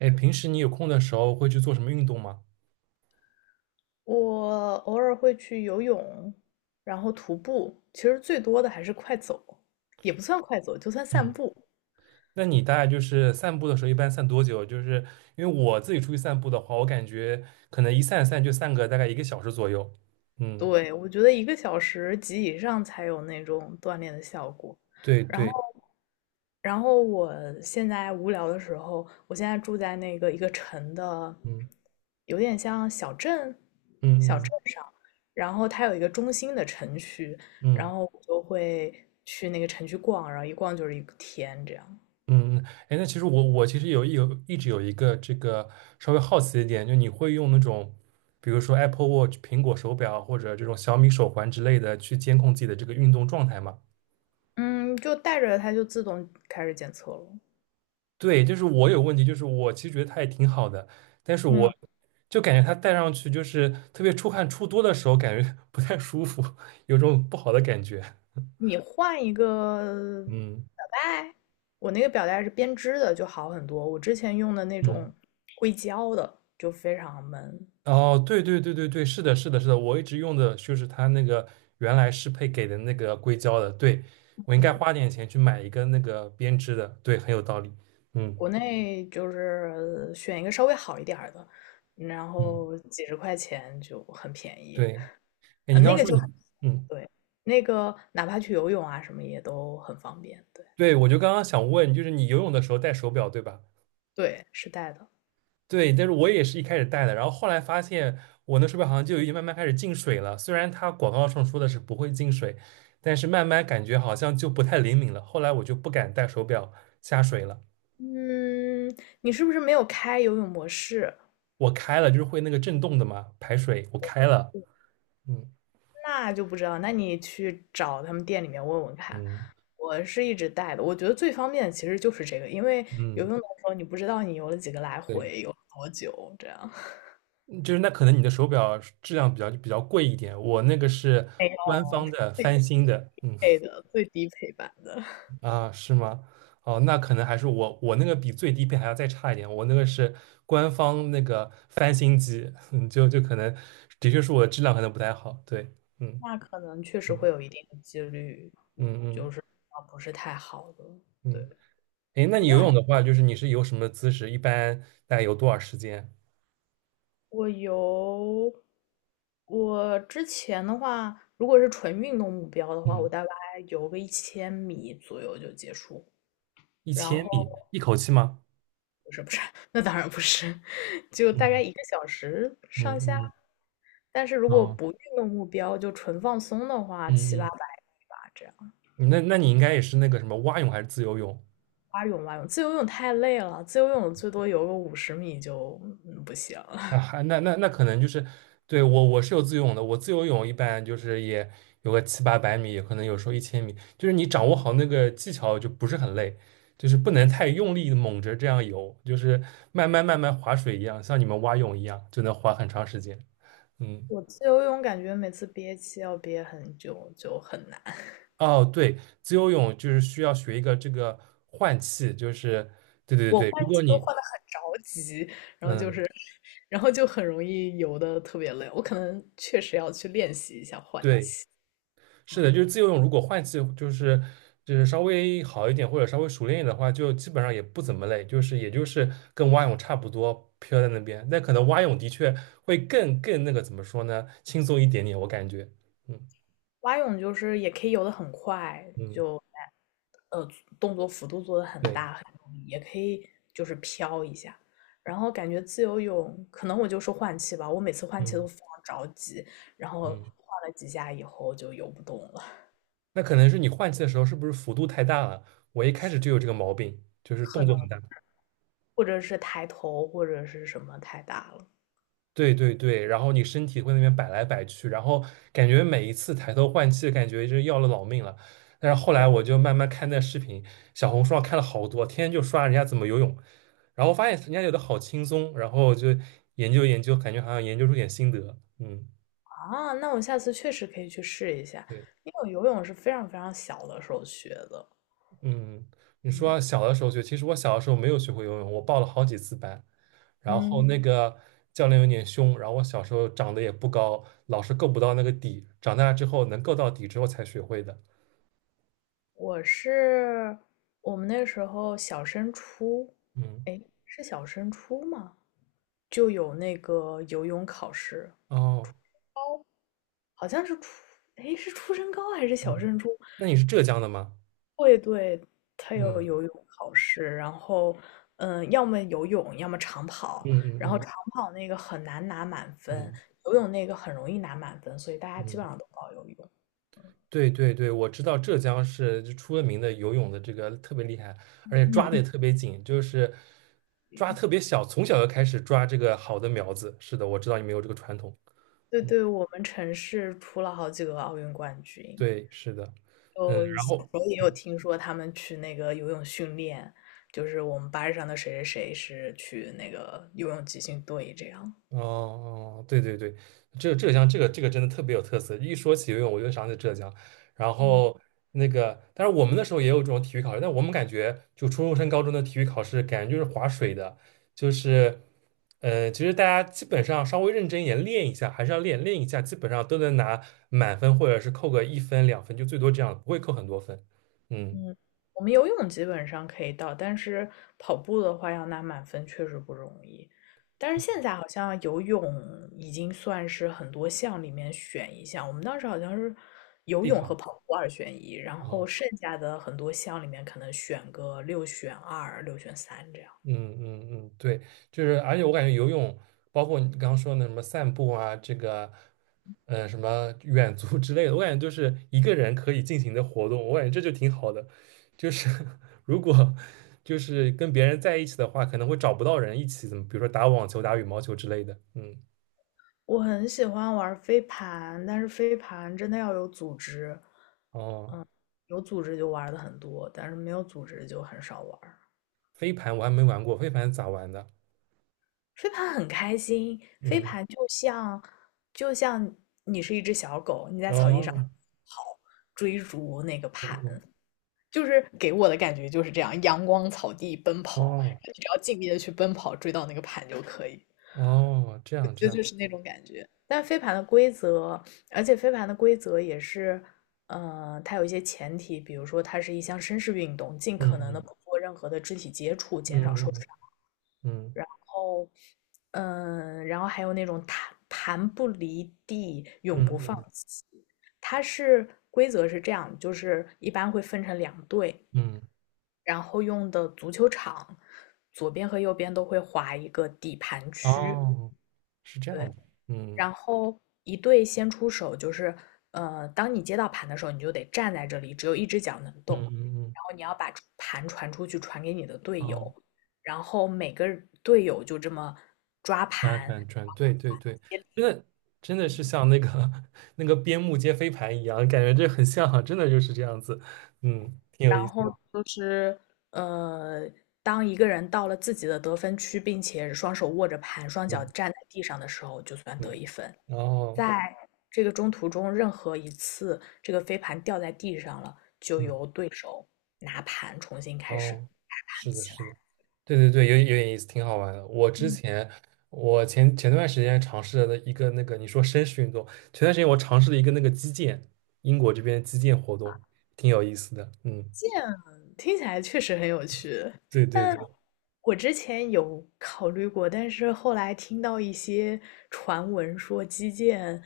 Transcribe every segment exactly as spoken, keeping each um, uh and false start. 哎，平时你有空的时候会去做什么运动吗？我偶尔会去游泳，然后徒步，其实最多的还是快走，也不算快走，就算散嗯，步。那你大概就是散步的时候一般散多久？就是因为我自己出去散步的话，我感觉可能一散散就散个大概一个小时左右。嗯，对，我觉得一个小时及以上才有那种锻炼的效果。对然后，对，然后我现在无聊的时候，我现在住在那个一个城的，嗯有点像小镇，嗯小嗯镇上，然后它有一个中心的城区，然嗯后我就会去那个城区逛，然后一逛就是一个天这样。嗯。哎，那其实我我其实有有一直有一个这个稍微好奇一点，就你会用那种比如说 Apple Watch 苹果手表或者这种小米手环之类的去监控自己的这个运动状态吗？嗯，就带着它就自动开始检测了。对，就是我有问题，就是我其实觉得它也挺好的，但是我嗯，就感觉它戴上去就是特别出汗出多的时候，感觉 不太舒服，有种不好的感觉。你换一个嗯表带，我那个表带是编织的，就好很多。我之前用的那嗯，种硅胶的就非常闷，哦，对对对对对，是的，是的，是的，我一直用的就是它那个原来适配给的那个硅胶的，对，我应该花点钱去买一个那个编织的，对，很有道理。嗯国内就是选一个稍微好一点儿的，然嗯，后几十块钱就很便宜。对，哎，呃，你刚那刚个说就你，嗯，对，那个哪怕去游泳啊什么也都很方便。对对，我就刚刚想问，就是你游泳的时候戴手表对吧？对，是带的。对，但是我也是一开始戴的，然后后来发现我那手表好像就已经慢慢开始进水了。虽然它广告上说的是不会进水，但是慢慢感觉好像就不太灵敏了。后来我就不敢戴手表下水了。嗯，你是不是没有开游泳模式？我开了，就是会那个震动的嘛，排水，我开了。嗯那就不知道，那你去找他们店里面问问看。嗯我是一直带的，我觉得最方便的其实就是这个，因为游嗯，泳的时候你不知道你游了几个来对，回，游了多久，这样 嗯就是那可能你的手表质量比较比较贵一点，我那个是没官有方的翻新的。嗯。配的最低配版的，啊，是吗？哦，那可能还是我我那个比最低配还要再差一点，我那个是官方那个翻新机，嗯，就就可能的确是我的质量可能不太好，对，嗯那可能确实会嗯有一定的几率，嗯就嗯是啊不是太好的。对，嗯，哎，那手你表游泳的话，就是你是游什么姿势？一般大概游多少时间？我游，我之前的话，如果是纯运动目标的话，我嗯，大概游个一千米左右就结束，一然千后。米一口气吗？不是不是，那当然不是，就大概嗯一个小时上下。嗯但是如嗯果啊不运动目标，就纯放松的话，七八嗯百米吧，这样。嗯，那那你应该也是那个什么蛙泳还是自由泳？蛙泳蛙泳，自由泳太累了，自由泳最多游个五十米就嗯不行。啊，还那那那可能就是，对，我我是有自由泳的，我自由泳一般就是也有个七八百米，也可能有时候一千米，就是你掌握好那个技巧就不是很累，就是不能太用力的猛着这样游，就是慢慢慢慢划水一样，像你们蛙泳一样，就能划很长时间。嗯，我自由泳感觉每次憋气要憋很久，就很难。哦，对，自由泳就是需要学一个这个换气，就是对对我对，换如果气都你换的很着急，嗯然后就很容易游的特别累。我可能确实要去练习一下换对。气。是的，就是嗯自由泳，如果换气就是就是稍微好一点或者稍微熟练一点的话，就基本上也不怎么累，就是也就是跟蛙泳差不多飘在那边。那可能蛙泳的确会更更那个怎么说呢，轻松一点点，我感觉。嗯蛙泳就是也可以游得很快，嗯，就呃动作幅度做得很对，大很用力，也可以就是飘一下。然后感觉自由泳，可能我就是换气吧，我每次换气都嗯非常着急，然后嗯，换了几下以后就游不动了，那可能是你换气的时候是不是幅度太大了？我一开始就有这个毛病，就是可动作很能大。或者是抬头或者是什么太大了对对对，然后你身体会那边摆来摆去，然后感觉每一次抬头换气，感觉就是要了老命了。但是后来我就慢慢看那视频，小红书上看了好多，天天就刷人家怎么游泳，然后发现人家游的好轻松，然后就研究研究，感觉好像研究出点心得。嗯，啊。那我下次确实可以去试一下，对。因为我游泳是非常非常小的时候学的，嗯，你嗯说小的时候学，其实我小的时候没有学会游泳，我报了好几次班，然后嗯。那个教练有点凶，然后我小时候长得也不高，老是够不到那个底，长大之后能够到底之后才学会的。我是我们那时候小升初，嗯，哎，是小升初吗？就有那个游泳考试，哦，好像是初，哎，是初升高还是小嗯，升初？那你是浙江的吗？会对，他有嗯游泳考试，然后，嗯，要么游泳，要么长跑，嗯然嗯后嗯长跑那个很难拿满分，嗯游泳那个很容易拿满分，所以大家基嗯。本上都报游泳。对对对，我知道浙江是就出了名的游泳的这个特别厉害，而且抓的也嗯特别紧，就是抓嗯，特别小，从小就开始抓这个好的苗子。是的，我知道你们有这个传统。对对，我们城市出了好几个奥运冠军。对，是的，就嗯，然小时后。候也有听说他们去那个游泳训练，就是我们班上的谁谁谁是去那个游泳集训队这样。哦哦，对对对，浙浙江这个这个真的特别有特色。一说起游泳，我就想起浙江。然后那个，但是我们那时候也有这种体育考试，但我们感觉就初中升高中的体育考试，感觉就是划水的，就是，呃，其实大家基本上稍微认真一点练一下，还是要练练一下，基本上都能拿满分或者是扣个一分两分，就最多这样，不会扣很多分。嗯，嗯，我们游泳基本上可以到，但是跑步的话要拿满分确实不容易。但是现在好像游泳已经算是很多项里面选一项，我们当时好像是游必泳和考。跑步二选一，然后哦剩下的很多项里面可能选个六选二、六选三这样。嗯嗯嗯，对，就是而且我感觉游泳，包括你刚刚说的什么散步啊，这个，呃，什么远足 之类的，我感觉就是一个人可以进行的活动，我感觉这就挺好的。就是 如果就是跟别人在一起的话，可能会找不到人一起，怎么比如说打网球、打羽毛球之类的。嗯，我很喜欢玩飞盘，但是飞盘真的要有组织，哦，有组织就玩的很多，但是没有组织就很少玩飞盘我还没玩过，飞盘咋玩的？飞盘很开心，飞嗯，盘就像就像你是一只小狗，你在草地上哦，跑，追逐那个盘，哦就是给我的感觉就是这样，阳光草地奔跑，哦你只要尽力的去奔跑，追到那个盘就可以。哦，这样这就样，就是那种感觉。但飞盘的规则，而且飞盘的规则也是，呃，它有一些前提，比如说它是一项绅士运动，尽可嗯能的嗯不做任何的肢体接触，减少受嗯伤。嗯然后，嗯，然后还有那种弹盘不离地，永嗯不嗯嗯放嗯。弃。它是规则是这样，就是一般会分成两队，嗯然后用的足球场左边和右边都会划一个底盘区，哦，是这样对，的，嗯然后一队先出手，就是呃，当你接到盘的时候，你就得站在这里，只有一只脚能动，嗯嗯嗯，然后你要把盘传出去，传给你的队哦，友，然后每个队友就这么抓转盘，转转，对对对，真的真的是像那个 那个边牧接飞盘一样，感觉这很像啊真的就是这样子，嗯，挺有意然思后的，就是呃，当一个人到了自己的得分区，并且双手握着盘，双脚嗯站在地上的时候，就算得嗯，一分。哦在这个中途中，任何一次这个飞盘掉在地上了，就嗯由对手拿盘重新开始哦，打盘是的，起来。是的，对对对，有有点意思，挺好玩的。我之嗯前我前前段时间尝试了一个那个你说绅士运动，前段时间我尝试了一个那个击剑，英国这边击剑活动，挺有意思的，嗯。这样听起来确实很有趣，对对但对，我之前有考虑过，但是后来听到一些传闻说击剑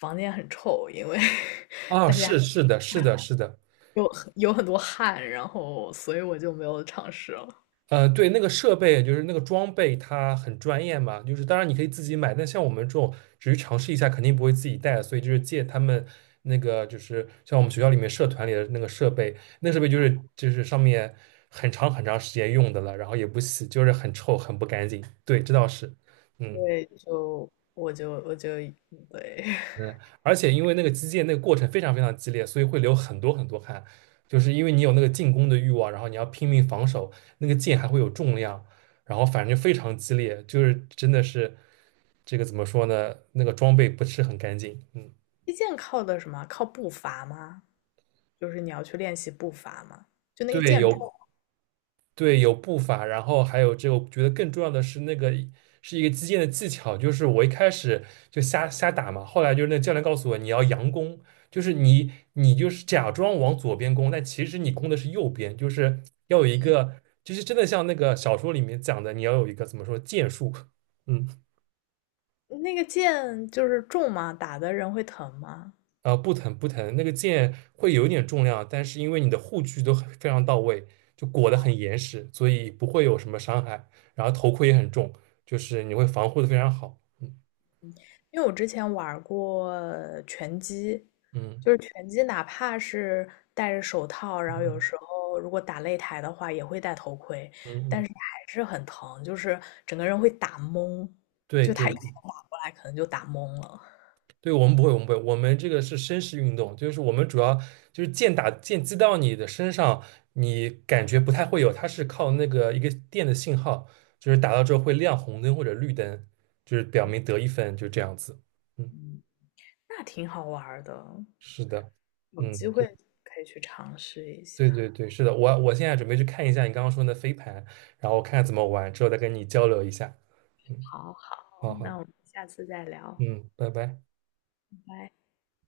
房间很臭，因为 啊，是是的，是的，是的，有有很多汗，然后所以我就没有尝试了。呃，对，那个设备就是那个装备，它很专业嘛，就是当然你可以自己买，但像我们这种只是尝试一下，肯定不会自己带，所以就是借他们那个，就是像我们学校里面社团里的那个设备，那设备就是就是上面很长很长时间用的了，然后也不洗，就是很臭，很不干净。对，这倒是，嗯。对，就我就我就对。嗯，而且因为那个击剑那个过程非常非常激烈，所以会流很多很多汗，就是因为你有那个进攻的欲望，然后你要拼命防守，那个剑还会有重量，然后反正就非常激烈，就是真的是这个怎么说呢？那个装备不是很干净，嗯，击剑靠的什么？靠步伐吗？就是你要去练习步伐吗？就那个对，剑有。重，对，有步伐，然后还有这个，我觉得更重要的是那个是一个击剑的技巧，就是我一开始就瞎瞎打嘛，后来就是那教练告诉我你要佯攻，就是你你就是假装往左边攻，但其实你攻的是右边，就是要有一个，就是真的像那个小说里面讲的，你要有一个怎么说剑术，嗯。那个剑就是重吗？打的人会疼吗？呃，不疼不疼，那个剑会有一点重量，但是因为你的护具都很非常到位，就裹得很严实，所以不会有什么伤害。然后头盔也很重，就是你会防护的非常好。嗯因为我之前玩过拳击，嗯就是拳击，哪怕是戴着手套，然后有嗯时候如果打擂台的话，也会戴头盔，嗯但嗯，是还是很疼，就是整个人会打懵，对就他对一拳打过来，可能就打懵了。对，我们不会，我们不会，我们这个是绅士运动，就是我们主要就是剑打剑击到你的身上，你感觉不太会有，它是靠那个一个电的信号，就是打到之后会亮红灯或者绿灯，就是表明得一分，就这样子。嗯。嗯，那挺好玩的，是的，有机嗯，会可以去尝试一下。对对对，是的，我我现在准备去看一下你刚刚说的飞盘，然后看看怎么玩，之后再跟你交流一下。嗯，好好，好那好，我们下次再聊，嗯，拜拜。拜拜。